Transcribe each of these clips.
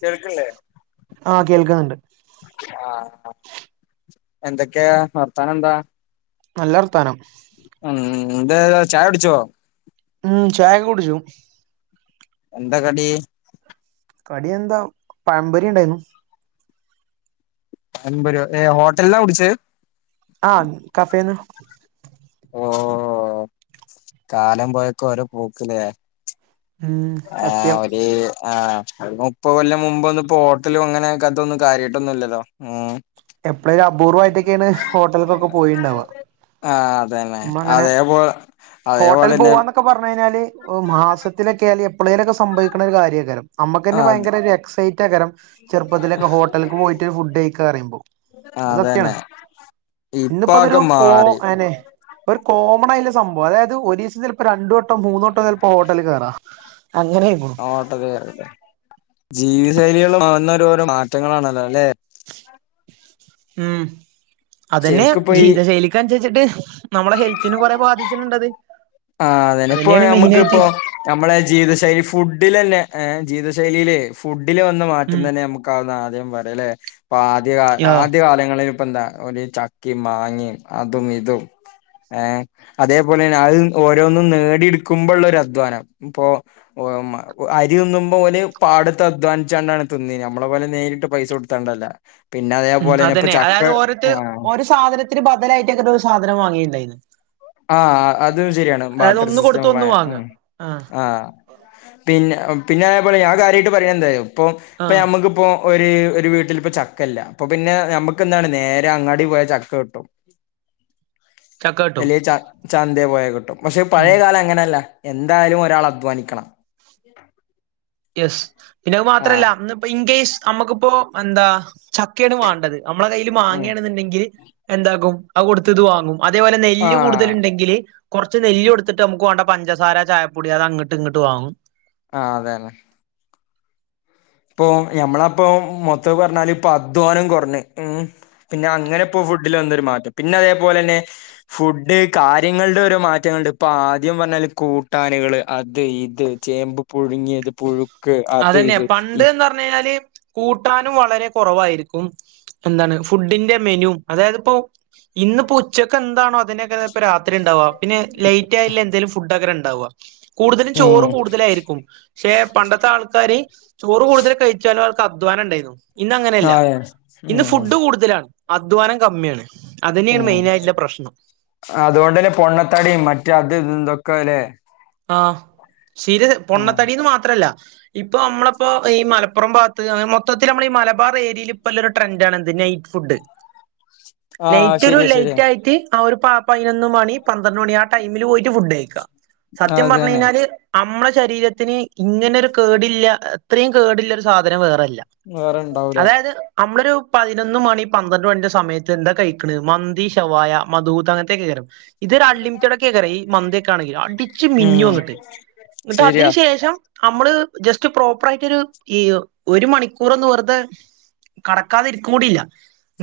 കേൾക്ൺല്ലേ ആഹ് കേൾക്കുന്നുണ്ട്. ആഹ്. എന്തൊക്ക്യേ വർത്താന ന്താ? നല്ലർത്താനം. മ് ഇതേതാ ചായുടിച്ചോ? മ് ചായൊക്കെ കുടിച്ചു എന്താ കടി? കടി എന്താ പയം പൊരി ഇണ്ടായിന്നു. പയം പൊര്യോ ഏഹ് ഹോട്ടൽന്നാ കുടിച്ചത്. ആഹ് കഫേ ന്ന് ഓഹ് കാലം പോയൊക്കൊ ഓരോ പോക്ക് ലേ. ഉം ആഹ് സത്യം ഒരി ആഹ് ഒര് നു പ്പത് കൊല്ലം മുമ്പൊന്നും ഇപ്പോ ഹോട്ടലും അങ്ങനെ ക്കെ ഇതൊന്നും കാര്യായിട്ടൊന്നുംല്ലല്ലോ. എപ്പ്ളേ ഒരപൂർവ്വായിട്ടൊക്കേണ് ഹോട്ടൽക്കൊക്കെ പോയിണ്ടാവാ. ആഹ് അതന്നെ അതേപോലെ അതേപോലെന്നെ ക്കെ പറഞ്ഞഴിഞ്ഞാല് ഏഹ് മാസത്തിലൊക്കെ അല്ലെ എപ്പളേലൊക്കെ സംഭവിക്ക്ണ ഒരു കാര്യേകാരം. നമ്മക്കന്നെ അത് ഭയങ്കര ഒരു എക്സൈറ്റെക്കാരം ചെറുപ്പത്തിലൊക്കെ ഹോട്ടൽക്ക് പോയിട്ട് ഒരു ഫുഡ് കയിക്കാറിയുമ്പോ. അത് സത്യാണ്. അതന്നെ ഇന്ന് പ്പതൊരു ഇപ്പൊക്കെ കോ മാറി അതന്നെ ഒരു കോമൺ ആയ്ല്ല സംഭവം അതായത് ഒരീസം ചിലപ്പം രണ്ട് വട്ടം മൂന്ന് വട്ടം ചെലപ്പം ഹോട്ടല് കേറാ. അങ്ങനേന്നു. ഓട്ടല് ജീവിത ശൈലികൾ മാറുന്ന ഓരോ മാറ്റങ്ങളാണല്ലോ ല്ലെ. ഉം അതന്നെ ശരിക്കും ഇപ്പൊ ഈ ജീവിതശൈലി കൻസരിച്ചിട്ട് നമ്മളെ ഹെൽത്തിനും കൊറെ ബാധിച്ചിട്ടുണ്ടത്. ആഹ് അതന്നെ ഇപ്പൊ അതന്നെയാണ് മെയിനായിട്ട് നമ്മക്കിപ്പൊ നമ്മളെ ജീവിതശൈലി ഫുഡിലെന്നെ ഏഹ് ജീവിതശൈലിയിലേ ഫുഡില് വന്ന മാറ്റം ഉം തന്നെ നമ ക്കാവുന്ന ആദ്യം പറയലേ. ഇപ്പാദ്യ കാ ആഹ് ആദ്യ കാലങ്ങളിൽ പ്പന്താ ഓല് ചക്കിം മങ്ങി അതും ഇതും ഏഹ് അതേപോലെന്നെ അഹ് ഓരോന്നും നേടിയെടുക്കുമ്പള്ള ഒരു അധ്വാനം ഇപ്പൊ ഓഹ് മ അരി തിന്നുമ്പം ഓൽ പാടത്ത് അധ്വാനിച്ചാണ്ടാണ് തിന്നീന്യെ നമ്മളെ പോലെ നേരിട്ട് പൈസ കൊടുത്താണ്ടല്ല. പിന്നെ മ് അതേപോലെന്നെ ഇപ്പൊ അതന്നെ അതായത് ചക്ക ഓരോരുത്തര് ആഹ് ഓരോ സാധനത്തിന് ബദലായിട്ടേക്കാരം ഒരു സാധനം വാങ്ങിണ്ടായിന്നത്. ആഹ് ആഹ് അതും ശരിയാണ് ബാട്ടർ സിസ്റ്റം കൊടുത്ത് ഒന്ന് വാങ്ങ ഏഹ് ആഹ് പിന്നെ പിന്നെ അതേപോലെ ഞാൻ കാര്യായിട്ട് പറയണ എന്താ അറിയോ ഇപ്പം ആഹ് ഞമ്മക്കിപ്പം ഒര് ഒരു വീട്ടിലിപ്പം ചക്കല്ല അപ്പപിന്നെ നമക്ക് എന്താണ് നേരെ അങ്ങാടി പോയാ ചക്ക കിട്ടും. ചക്ക കി അല്ലെ ച ചന്തേ പോയാ കിട്ടും. പക്ഷെ ഉം പഴയകാലം അങ്ങനല്ല എന്തായാലും ഒരാൾ അധ്വാനിക്കണം. യെസ്. പിന്നെ അത് മാത്രല്ല ആഹ് ഇന്ന് പ്പ ഇൻകേസ് നമ്മക്കിപ്പോ എന്താ ചക്കേണ് വാണ്ടത്. നമ്മളെ കയ്യിൽ ഉം മാങ്ങേണ് ന്നുണ്ടെങ്കിൽ എന്താക്കും അത് കൊടുത്തിത് വാങ്ങും. അതേപോലെ നെല്ല് കൂടുതല് ആഹ് ഇണ്ടെങ്കില് കുറച്ച് [unintelligible] എടുത്തിട്ട് നമുക്ക് വേണ്ട പഞ്ചസാര ചായപ്പൊടി അത് അങ്ങട്ട് ഇങ്ങട്ട് വാങ്ങും ആഹ് അതെന്നെ ഇപ്പൊ ഞമ്മളപ്പൊ മൊത്തം പറഞ്ഞാല ഇപ്പൊ അധ്വാനം കുറഞ്ഞ ഉം പിന്നെ അങ്ങനെ പ്പോ ഫുഡിൽ വന്നൊരു മാറ്റം പിന്നെ അതേപോലെ തന്നെ ഫുഡ് കാര്യങ്ങളുടെ ഓരോ മാറ്റങ്ങുണ്ട് ഇപ്പൊ ആദ്യം പറഞ്ഞാല് കൂട്ടാനകള് അത് ഇത് ചേമ്പ് പുഴുങ്ങിയത് പുഴു അതന്നെ പണ്ട്ന്ന് പറഞ് കഴിഞ്ഞാല് കൂട്ടാനും വളരെ കുറവായിരിക്കും എന്താണ് ഫുഡിന്റെ മെനു അതായത് ഇപ്പോ ഇന്ന് ഇപ്പോ ഉച്ചയ്ക്ക് എന്താണോ അതിനങ്ങനെ ഇപ്പൊ രാത്രി ഉണ്ടാവാം പിന്നെ ലേറ്റ് ആയില്ല എന്തെലും ഫുഡ് അങ്ങനെ ഉണ്ടാവാ കൂടുതലും ഉം ചോറ് കൂടുതലായിരിക്കും പക്ഷെ പണ്ടത്തെ ആൾക്ക ആൾക്കാർ ചോറ് കൂടുതൽ കഴിച്ചാലും അവർക്ക് അധ്വാനം ഉണ്ടായിരുന്നു. ഇന്നങ്ങനെയല്ല അതെ ഉം ഇന്ന് ഉം ഫുഡ് കൂടുതലാണ് അധ്വാനം കമ്മിയാണ്. അത് തന്നെയാണ് ഉം മെയിൻ ആയിട്ടുള്ള പ്രശ്നം അതുകൊണ്ട് തന്നെ പൊണ്ണത്തടിയും മറ്റേ അത് ഇത് എന്തൊക്കെ അല്ലേ ആഹ് ശീര് ഉം പൊണ്ണത്തടിന്ന് മാത്രമല്ല ഇപ്പൊ നമ്മളിപ്പോ ഈ മലപ്പുറം ഭാഗത്ത് മൊത്തത്തിൽ നമ്മൾ മലബാർ ഏരിയൽ ഇപ്പല്ല ഒരു ട്രെൻഡ് ആണിത് നൈറ്റ് ഫുഡ് [inaudible] ആഹ് നൈറ്റ് ഒരു ശരിയാ ശരിയാ ലൈറ്റ് ആയിട്ട് ആഹ് ഒരു പതിനൊന്ന് മണി പന്ത്രണ്ട് മണി ആഹ് ടൈമിൽ പോയിട്ട് ഫുഡ് കഴിക്കാം സത്യം പറഞ്ഞു അതന്നെ കഴിഞ്ഞാൽ നമ്മളെശരീരത്തിന് ഇങ്ങനെ ഒരു കേടില്ല അത്രയും കേടില്ല ഒരു സാധനം വേറെയില്ല വേറെ ഇണ്ടാവൂല അതായത് നമ്മളൊരു പതിനൊന്ന് മണി പന്ത്രണ്ട് മണിന്റെ സമയത്ത് ഇത് എന്താ കഴിക്കണ് മന്തി ശവായ മധൂത്ത് അങ്ങനത്തക്കെ കേട്ടിട്ടുണ്ട് ഇത് ഒരു അൺലിമിറ്റഡ് ഒക്കെ കറി ഈ മന്തി ആണെങ്കിൽ അടിച്ച് മിന്നും ഉം അങ്ങിട്ട് എന്നിട്ട് ശരിയാ അതിന് ശേഷം നമ്മൾ ജസ്റ്റ് പ്രോപ്പർ ആയിട്ടൊരു ഈ ഒരു മണിക്കൂർ ഒന്ന് വെറുതെ കടക്കാതെ ഇരിക്കും കൂടില്ല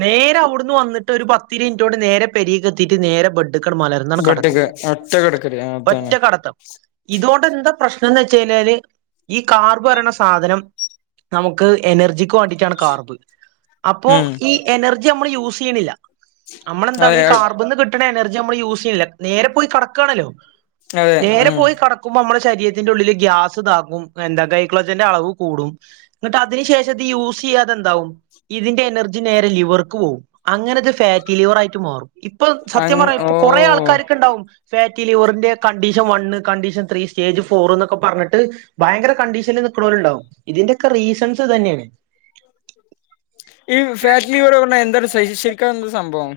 നേരെ അവിടുന്ന് വന്നിട്ട് ഒരു പത്തു മിനിറ്റ് നേരെ പെരിക്ക് എത്തിയിട്ട് നേരെ ബെ ട്ക്കണം മലർ ബെട്ക്ക് ഒറ്റ കിടക്കൽ ആഹ് ഒറ്റ കടത്തം ഇതോട് എന്താ പ്രശ്നം എന്ന് വെച്ച് കഴിഞ്ഞാൽ ഈ കാർബോരണ സാധനം നമുക്ക് എനർജി വേണ്ടിട്ടാണ് കാർബൺ അപ്പോ ഉം ഈ എനർജി നമ്മൾ യൂസ് ചെയ്യണില്ല നമ്മളെന്താണ് അതെ ഈ അ- കാർബൺ കേ- എനർജി നമ്മൾ യൂസ് ചെയ്യുന്നില്ല നേരെ പോയി കടക്കുകയാണല്ലോ അതെ. നേരെ ഉം. പോയി കടക്കുമ്പോൾ നമ്മുടെ ശരീരത്തിന്റെ ഉള്ളിൽ ഗ്യാസ് ഇതാക്കും എന്താ ഗൈക്ലോജന്റെ അളവ് കൂടും. എന്നിട്ട് അതിന് ശേഷം ഇത് യൂസ് ചെയ്യാതെന്താവും ഇതിന്റെ എനർജി നേരെ ലിവർക്ക് പോവും അങ്ങനെ ഇത് ഫാറ്റി ലിവർ ആയിട്ട് മാറും. ഇപ്പൊ സത്യം അങ് പറയാ ഇപ്പൊ കൊറേ ഓഹ്. ആൾക്കാരൊക്കെ ഉണ്ടാവും ഫാറ്റി ലിവറിന്റെ condition one condition three stage four എന്നൊക്കെ പറഞ്ഞിട്ട് ഭയങ്കര കണ്ടീഷനിൽ നിൽക്കണവരുണ്ടാവും. ഇതിന്റെയൊക്കെ റീസൺസ് ഇതൊക്കെ തന്നെയാണ്. ഈ ഫാറ്റ്ലി എന്താണ് [inaudible] ശരിക്കും എന്താണ് സംഭവം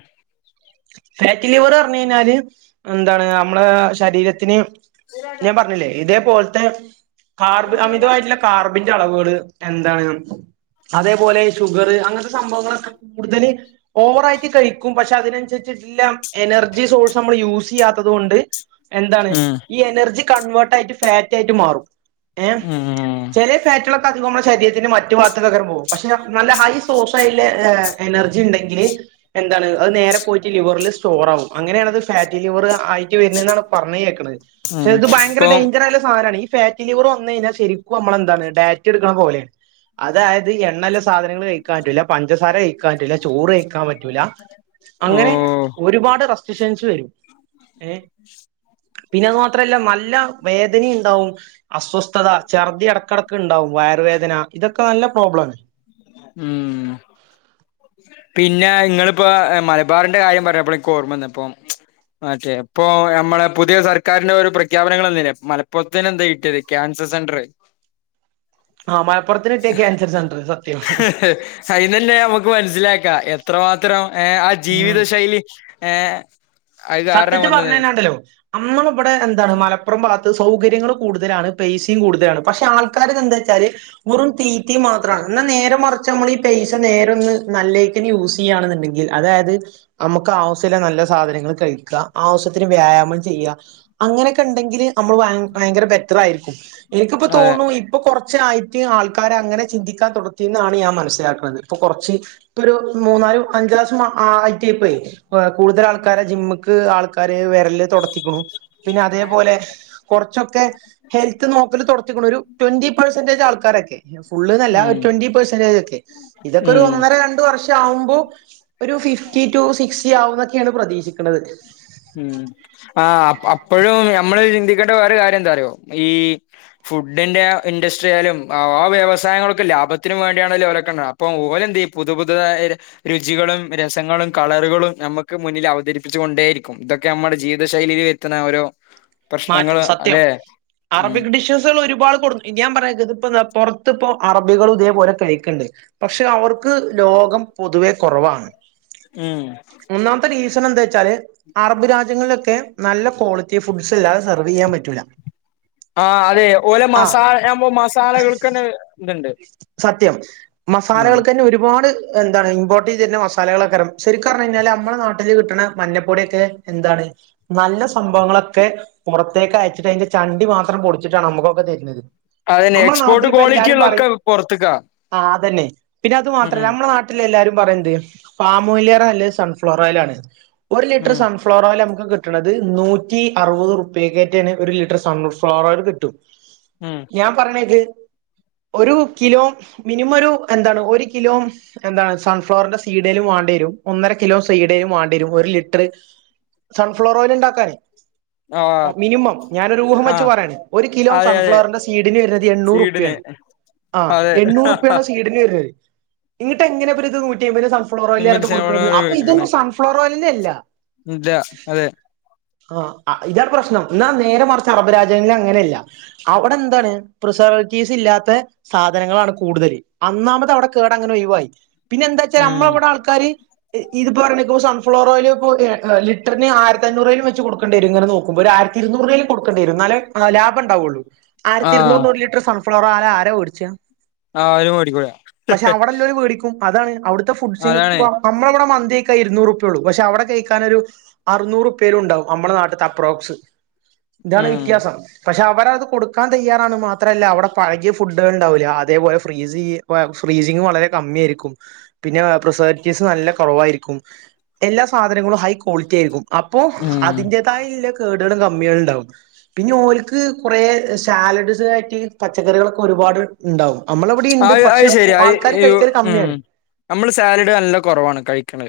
ഫാറ്റിലിവർ പറഞ്ഞു കഴിഞ്ഞാൽ എന്താണ് നമ്മളെ ശരീരത്തിന് ഞാൻ പറഞ്ഞില്ലേ ഇതേ പോലത്തെ കാർബൺ അമിതമായിട്ടുള്ള കാർബ- ന്റെ അളവുകൾ എന്താണ് അതേപോലെ ഷുഗർ അങ്ങനത്തെ സംഭവങ്ങളൊക്കെ കൂടുതൽ ഓവറായിട്ട് കഴിക്കും പക്ഷെ അതിനനുസരിച്ചിട്ടില്ല എനർജി സോഴ്സ് നമ്മൾ യൂസ് ചെയ്യാത്തത് കൊണ്ട് എന്താണ് ഉം. ഈ എനർജി കൺവേർട്ട് ആയിട്ട് ഫാറ്റ് ആയിട്ട് മാറും എഹ് ഉം. ചില ഫാറ്റൊക്കെ നമ്മുടെ ശരീരത്തിന്റെ മറ്റു ഭാഗത്തേക്ക് അങ്ങട്ട് പോകും പക്ഷെ നല്ല ഹൈ സോഴ്സ് ആയിട്ടുള്ള എനർജി ഉണ്ടെങ്കിൽ എന്താണ് അത് നേരെ പോയിട്ട് ലിവറിൽ സ്റ്റോർ ആകും അങ്ങനെയാണത് ഫാറ്റി ലിവർ ആയി വരുന്നന്നെന്നാണ് പറഞ്ഞ് കേൾക്കുന്നത് പക്ഷെ ഉം. ഇത് ഭയങ്കര ഇപ്പം ഡേഞ്ചർ ആയുള്ള സാധനമാണ്. ഫാറ്റി ലിവർ വന്നു കഴിഞ്ഞാൽ ശരിക്കും നമ്മളെന്താണ് ഡാറ്റ് എടുക്കണ പോലെയാണ് അതായത് എണ്ണയിലെ സാധനങ്ങൾ കഴിക്കാൻ പറ്റില്ല പഞ്ചസാര കഴിക്കാൻ പറ്റില്ല ചോറ് കഴിക്കാൻ പറ്റൂല അങ്ങനെ ഓഹ്. ഒരുപാട് റെസ്ട്രിക്ഷൻസ് വരും ഏഹ് പിന്നെ അതു മാത്രല്ല നല്ല വേദനയുണ്ടാവും. അസ്വസ്ഥത ഛർദി ഇടക്കിടയ്ക്ക് ഉണ്ടാവും വയറുവേദന ഇതൊക്കെ നല്ല പ്രോബ്ലമാണ്. ഉം പിന്നെ ഇങ്ങളിപ്പോ മലബാറിന്റെ കാര്യം പറഞ്ഞപ്പോൾ എനിക്ക് ഓർമ്മ വന്നേ ഇപ്പോ ആ ഇപ്പൊ നമ്മളെ പുതിയ സർക്കാരിന്റെ ഒരു പ്രഖ്യാപനങ്ങൾ മലപ്പുറത്ത് തന്നെ എന്താ കിട്ടിയത് ക്യാൻസർ സെന്റർ ആ മലപ്പുറത്തി കിട്ടിയ ക്യാൻസർ സെന്റർ സത്യം ഫൈനൽ നമുക്ക് മനസ്സിലാക്കാം എത്രമാത്രം ഏ ആ ഉം ജീവിതശൈലി ഏ സത്യത്തി പറഞ്ഞ തന്നാണ്ടല്ലോ നമ്മളിവിടെ എന്താണ് മലപ്പുറം ഭാഗത്ത് സൗകര്യങ്ങള്ൾ കൂടുതലാണ് പേയ്സിം കൂടുതലാണ് പക്ഷെ ആൾക്കാറ് എന്താ വെച്ചാല് വെറും തീറ്റ മാത്രമാണ് എന്നാ നേരെ മറച്ച നമ്മൾ ഈ പൈസ നേര ഒന്ന് നല്ലേ യൂസ് ചെയ്യന്നുണ്ട്ങ്കിൽ അതായത് നമുക്ക് ആവശ്യമുള്ള നല്ല സാധനങ്ങൾ കഴിക്ക ആവശ്യത്തിന് വ്യായാമം ചെയ്യ അങ്ങനെയൊക്കെ ഉണ്ടെങ്കിൽ നമ്മള് ഭയങ്കര ബെറ്റർ ആയിരിക്കും എനിക്കിപ്പോ അതെ തോന്നണു ഇപ്പൊ കുറച്ചായിട്ട് ആൾക്കാരെ അങ്ങനെ ചിന്തിക്കാൻ തുടത്തി എന്നാണ് ഞാൻ മനസ്സിലാക്കുന്നത് ഇപ്പൊ കുറച്ച് പേരു മൂന്നാല് അഞ്ച് ക്ലാസും ആയിട്ടയ ഇപ്പൊ കൂടുതൽ ആൾക്കാരെ ജിമ്മക്ക് ആൾക്കാര് വരല് തുടത്തിക്കണു പിന്നെ അതേപോലെ കുറച്ചൊക്കെ ഹെൽത്ത് നോക്കല് തുടത്തിക്കണ ഒരു ട്വന്റി പെർസെന്റേജ് ആൾക്കാരൊക്കെ ഫുള്ന്നല്ല ഉം ഒരു ട്വന്റി പെർസെന്റേജ് ഒക്കെ ഇതൊക്കെ ഒരു ഉം ഒന്നര രണ്ട് വർഷം ആവുമ്പോ ഒരു ഫിഫ്റ്റി ടു സിക്സ്റ്റി ആവുന്നൊക്കെയാണ് പ്രതീക്ഷിക്കുന്നത് ഉം ആ് അപ്പോഴും നമ്മള് ചിന്തിക്കേണ്ട വേറെ കാര്യം എന്താ അറിയോ ഈ ഫുഡിന്റെ ഇൻഡസ്ട്രിയാലും ആ ആ വ്യവസായങ്ങൾൊക്കെ ലാഭത്തിനന് വേണ്ടിയാണ അവലക്ക ഇപ്പം ഓലെന്തെയും പുതു പുതു രുചികളും രസങ്ങളും കളറുകളും നമുക്ക് മുന്നിൽ അവതരിപ്പിച്ചു കൊണ്ടേയിരിക്കും. ഇതൊക്കെ നമ്മുടെ ജീവിത ശൈലിൽ എത്തുന്ന ഓ മാറ്റ സത്യം ഉം അറബിക് ഡിഷസുകൾ ഒരുപാട് കൊടു പിന്നയാ പറ ഇ പുറത്തി ഇപ്പോ അറബികളും ഇതേപോലെ കഴിക്കുണ്ട് പക്ഷെ അവർക്ക് ലോകം പൊതുവെ കുറവാണ് ഉം ഒന്നാമത്തെ റീസൺ എന്താ വെച്ചാല് അറബ് രാജ്യങ്ങളിലൊക്കെ നല്ല ക്വാളിറ്റി ഫുഡ് സ അല്ലത സെർവ് ചെയ്യൻ പറ്റില്ല ആഹ് അതെ ഓലെ മസാല ആമ്പോ മസാലകൾക്ക്ന്നെ ഇതുണ്ട് സത്യം ഉം മസാലകൾക്ക തന്നെ ഒരുപാട് എന്താണ് ഇമ്പോർട്ട് ചെയ്ത് വരുന്ന മസാലകളൊക്കെരം ശരിക്കും പറഞ്ഞു കഴിഞ്ഞാൽ നമ്മുട നാട്ടിൽ കിട്ടുന്ന മഞ്ഞപ്പൊടിയൊക്കെ എന്താണ്? നല്ല സംഭവങ്ങളൊക്കെ പുറത്തേക്ക് അയച്ചിട്ട് അതിന്റെ ചണ്ടി മാത്രം പൊടിച്ചിട്ടാണ് നമുക്കൊക്കെ തരുന്നത് അതന്നെ നമ്മളെ എക്സ്പോർട്ട് ക്വാളിറ്റികളൊക്കെ പുറത്തക്കാ ആഹ് അതന്നെ പിന്നെ അത് മാത്രല്ല നമ്മുടെ നാട്ട എല്ലാരും പറയും എന്ത് പമൊയിലേറെ നല്ലെ സൺഫ്ലവർ ഓയിലാണ് ഒറു ലിറ്റർ ഉം സോൺഫ്ലവർ ഓയിൽ ഫ്ലോറോയിൽ നു കിട്ടുന്നത് നൂറ്റ നൂറ്റി അറുപത് ഉറുപക്കററ്റേണു ഒരു ലിറ്റർ സൺഫ്ളവർ ഓയിൽ കിട്ടും ഉം ഞാൻ പറഞ്ഞത് ഒരു കിലോ മിനിമം ഒരു എന്താണ് ഒരു കിലോ എന്താണ് സൺഫ്ലവറിന്റെ സീഡേലും വേണ്ടി വരും ഒന്നര കിലോ സീഡേലും വേണ്ടി വരും ഒരു ലിറ്റർ സൺഫ്ലോർ ഓയിൽ ഉണ്ടാക്കാനെ ആഹ മിനിമം ഞാനൊരു ഊഹം വെച്ച് പറയാണ് ഒരു കിലോ അതെ അതെ സൺഫ്ലവറിന്റെ സീഡിനു വരുന്നത് സ്വീഡന് എണ്ണൂറ്പയാണ് ആഹ് അതെ എണ്ണു റുപ ആണോ സീഡിന് വരുന്ന ഇന്നിട്ട് എങ്ങനെ ഇത് കൂിയ ഫ്ലവർ ഓയില ആയിട്ട് മിൻസിനോട് കൊടുക്കുന്നത് അപ്പ കേക്കണേ ഇതൊന്നുംസൺഫർ ഓയിലിന അല്ല ഇല്ല അതെ ആ ഇത പ്രശ്നം എന്നാൽ നേരെ മറിച്ച് അറബ് രാജ്യങ്ങളിൽ അങ്ങനെയല്ല അവിടെ എന്താണ് പ്രിസർവേറ്റീവ്സ് ഇല്ലാത്ത സാധനങ്ങളാണ് കൂടുതൽ അന്നാമത് അവിടെ കേടഅങ്ങനെ ഒഴിവായി പിന്നെന്താച്ചാൽ ഉം നമ്മളവിടെ ആൾ ക്കാര് ഇത് പറഞ്ഞ്ക്കു സൺഫ്ളവർ ഓയിൽ [unintelligible] ലിറ്ററ്ന് ആയിരതഞ്ഞൂറെയ്ലും വെക് ച്ച് കൊടുക്കണ്ട്യരും ഇങ്ങനെ നോക്ക്മ്പോ ഒര് ആയിരത്തി ഇരുന്നൂറേലും കൊടുക്കണ്ടരും ഇന്നാലേ ആഹ് ലാഭ ഇണ്ടാവാെള്ളൂ ആഹ് ആയ്ര്ത്തിഇരുന്നൂറിന് ഒര് ലിറ്റ്ർ ഇത്ര സൺഫ്ലവർ ഓല ആരാ വേട്ച്ചാ ആരും മേടിക്കൂല പക്ഷെ അവിടെല്ലോര് മേടിക്കും അതാണ് അവിട്ത്തെ അതാണ് ഫുഡ്ചിന്പ്പാണ് നമ്മള ഇവിടെ മന്തിയക്കാൻ ഇരുന്നൂറുപ്പ്യള്ളൂ പക്ഷെ അവടെ കഴിക്കാനൊരു അറുന്നൂറുപ്പ്യെലും ഇണ്ടാവും നമ്മടെ നാട്ട്ത്തെ അപ്രോക്സ് ഇതാണ് ഉം വ്യത്യാസം പക്ഷെ അവരത് കൊട്ക്കാൻ തയ്യാറാണ് മാത്രല്ല അവടെ പഴകിയ ഫുഡ്ഡാള് ഇണ്ടാവൂല്ല അതേപോലെ ഫ്രീസ് ചെയ്യ് [unintelligible] ഫ്രീസിങ്ങ് വളരെ കമ്മ്യായിരിക്കും പിന്നെ പ്രേസേവേറ്റീവ്സ് നല്ല കാെറവായിരിക്കും എല്ലാ സാധനങ്ങളും ഹൈ ക്വാളിറ്റി ആയിരിക്കും അപ്പോ ഉം അതിന്റേതായില്ല കേട്കളും കമ്മികളും ഇണ്ടാവും പിന്നെ ഓൽക്ക് കാെറേ സാലഡ്സ് ആയിട്ട് പച്ചക്കറികളൊക്കെ ഒരുപാട് ഇണ്ടാവും നമ്മളവെടിം ഇണ്ട് അത് അത് പക്ഷെ ശരിയാ അത് ആൾക്കാര് യു കഴിക്കല് ഉം കമ്മ്യാണ് നമ്മള് സാലഡ് നല്ല കാെറവാണ് കഴിക്ക്ണ്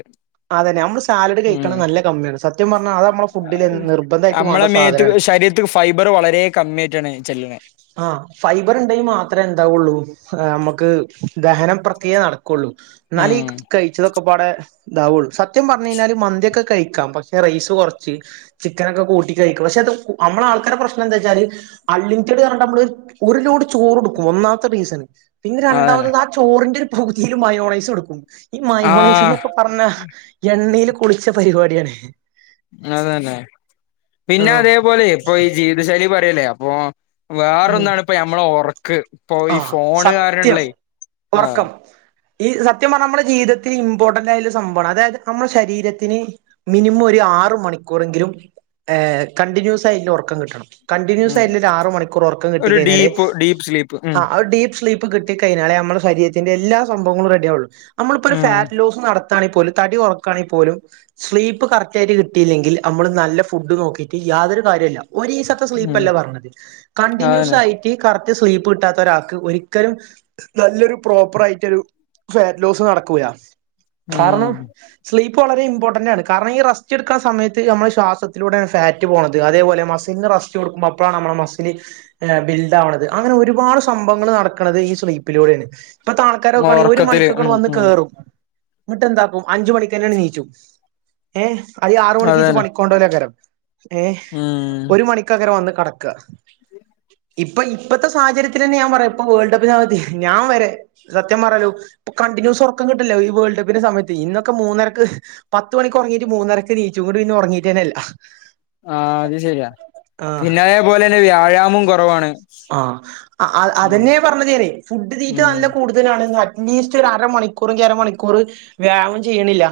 അതന്നെ അമ്മള് സാലഡ് കഴിക്കണ നല്ല കമ്മ്യാണ് സത്യം പറഞ്ഞാ അത് നമ്മ അമ്മളെ മേത്ത്ക്ക് ശരീരത്ത്ക്ക് ഫൈബർ വളരെ കമ്മ്യായിട്ടാണ് ചെല്ല്ണെ ആഹ് ഫൈബറ് ഇണ്ടെങ്കി മാത്രേ എന്താവുള്ളൂ ഏ് അമ്മക്ക് ദഹനം പ്രക്രിയ നടക്ക് ക്കൊള്ളൂ ഇന്നാലെ ഉം കഴിച്ചതൊക്കെപ്പാടെ ഇതാവുള്ളൂ സത്യം പറഞ്ഞ്കഴിഞ്ഞാല് മന്തിയൊക്കെ കഴിക്കാം പക്ഷ റൈസ് കാെറ്ച്ച് ചിക്കനൊക്കെ കൂട്ടി കഴിക്കും പക്ഷെ അത് അമ്മള ആൾക്കാരെ പ്രശ്നം എന്തേച്ചാല് അൺലിമിറ്റഡർഞ്ഞ്ക്കാണ്ട് അമ്മള് ഒരു ലോഡ് ചോറ് എട്ക്കും ഒന്നാമത്തെ റീസൺ പിന്നെ അതന്നെ രണ്ടാമത്തത് ആ ചോറിന്റെ ഒരു പകുതിയിലും മയോണൈസും ഇട്ക്കും ഈ മായോണൈസ് ആഹ് എന്നൊക്കെ പറഞ്ഞാ എണ്ണയിൽ കുളിച്ച പരിപാടിയാണ് അതന്നെ പിന്നെ ആഹ് അതേപോലെ ഇപ്പൊ ഈ ജീവിത ശൈലി പറയല്ലേ അപ്പൊ ഉം വേറൊന്നാണ് ഇപ്പ ഞമ്മള ഒറക്ക് ഇപ്പൊ ഈ ആഹ് ഫോണ് സത്യം കാരണല്ലേ ആഹ് ഒറക്കം ഈ സത്യം പറഞ്ഞാ അമ്മള ജീവിതത്തിൽ ഇമ്പോർട്ടന്റ് ആയരു സംഭവമാണ് അതായത് നമ്മ ശരീരത്തിന് മിനിമം ഒരു ആറ് മണിക്കൂറെങ്കിലും ഏഹ് കണ്ടിന്യൂസ് ആയിട്ട്ള്ള ഒറക്കം കിട്ടണം ഉം കണ്ടിന്യൂസായ്റ്റ്ള്ള ഒരു ആറ് മണിക്കൂറ് ഒർക്കം കിട്ടി കഴിഞ്ഞാല് സ്ലീപ് ഉം അത്ഡീപ് സ്ലീപ്പ് കിട്ടി കഴിഞ്ഞാലേ നമ്മള ശരീരത്തിന്റെ എല്ലാ സംഭവങ്ങളും റെഡിയാവുള്ളൂ നമ്മള്പ്പാെരു ഒരു ഉം ഫാറ്റ് ലോസ് നടത് ത്താണെൽപോലും തടി കാെറക്കാണങ്കിൽ പോലും സ്ലീപ്പ് കറക്റ്റ് ആയിട്ട് കിട്ടയില്ലെങ്കിൽ അമ്മള് നല്ല ഫുഡ് നോക്കീട്ട് യാതൊരു കാര്യാെല്ല ഒരീസൊ ത്തെ ഉം സ്ലീപ്പല്ല പറഞ്ഞത് കണ്ടിന്യൂസ് അതന്നെ ആയിട്ട് കറക്റ്റ് സ്ലീപ്പ് കിട്ടാത്ത ഒരാൾക്ക് ഒരിക്കലും നല്ലൊരു പ്രോപ്പർ ആയിട്ടൊരു ഫാറ്റ് ലോസ് നടക്കൂല കാരണം ഉം സ്ലീപ്പ് വളരെ ഇമ്പോർട്ടന്റ് ആണ് കാരണം ഈ റസ്റ്റ് ഇട്ക്ക്ണ സമയത്ത് നമ്മൾ ശ്വാസത്തിലൂടെണ് ഫാറ്റ് പോണത് അതേപോലെ മസിൽന് റസ്റ്റ്- സ്റ്റ് കൊട്ക്കുമ്പോ അപ്പളാണ് അമ്മളെ മസില് ബിൽഡ് ആവണത് അങ്ങനെ ഒരുപാട് സംഭവങ്ങള് നടക്കണത് ഈ സ്ലീപ്പിലൂടെണ് ഇപ്പത്തെ ആൾക്കാരൊക്കാണീ ഒരു ഒറക്കത്തില് മണിക്കൊക്കെ ഉം വന്ന് ഉം കേറും ഇന്ന്ട്ടന്താക്കും അഞ്ചു മണിക്കന്നെ നീച്ചും ഏഹ് അത് ആറ് മണിക്കീച്ച് അതന്നെ പണിക്കൊണ്ടാേലേക്കാരം ഏഹ് ഉം ഒരു മണി ക്കെക്കാരം വന്ന് കട്ക്കാ ഇപ്പ ഇപ്പത്തെ സാഹചര്യത്തി ലെന്നെ ഞാൻ പറയാ ഇപ്പോ വേൾഡ് കപ്പ് [unintelligible] ഞാം വരെ സത്യം പറയാല്ലോ ഇപ്പ കണ്ടിന്യൂസ് ഒറക്കം കിട്ട്ല്ലാ ഈ വേൾഡ് കപ്പിന്റെ സമയത്തെ ഇന്നൊക്കെ മൂന്നെരക്ക് പത്ത് മണിക്ക് ഒറങ്ങീട്ട് മൂന്നരക്ക് നീച്ചു ഇന്നട്ട് പിന്നെ ഒറങ്ങീട്ടന്നെല്ല ആഹ് അത് ശരിയാ പിന്നെ അഏപോലെന്നെ വ്യായാമോം കാെറവാണ് ആഹ് അഅ അതെന്നെ പറഞ്ഞത് ഞാനെ ഫുഡ് തീറ്റ ഉം നല്ല കൂടുത തലാണ് ന്നാ അറ്റ്ലീസ്റ്റ് ഒരു അരമണിക്കൂറങ്കി അരമണിക്കൂർ വ്യായാമം ചെയ്യ്ണില്ല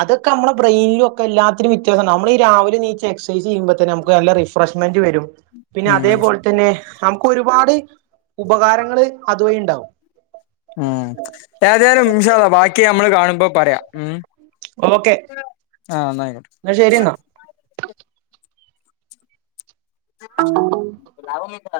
അതൊക്കെ അമ്മള ബ്രെയ്നിനും ഒക്കെ എല്ലാത്തിലും വ്യത്യാസണ്ടാകും നമ്മള് ഈ രാവിലെ ണീച്ച് എക്സൈസ് ചെയ്യുമ്പോ തന്നെ നമുക്ക് നല്ല റിഫ്രഷ് ഫ്രഷ്മെന്റ് വരും പിന്നെ ഉം അതേപോൽതന്നെ നമുക്ക് ഒരുപാട് ഉപകാരങ്ങള് അതുവഴി ഇണ്ടാവും ഉം ഏതായാലും ഇൻശാ അല്ലാഹ് ബാക്കി നമ്മള് കാണുമ്പോ പറയാം ഉം ഓക്കെ ആഹ് ന്നാ ആയിക്കോട്ടെ എന്നാശരി ന്നാ [unintelligible]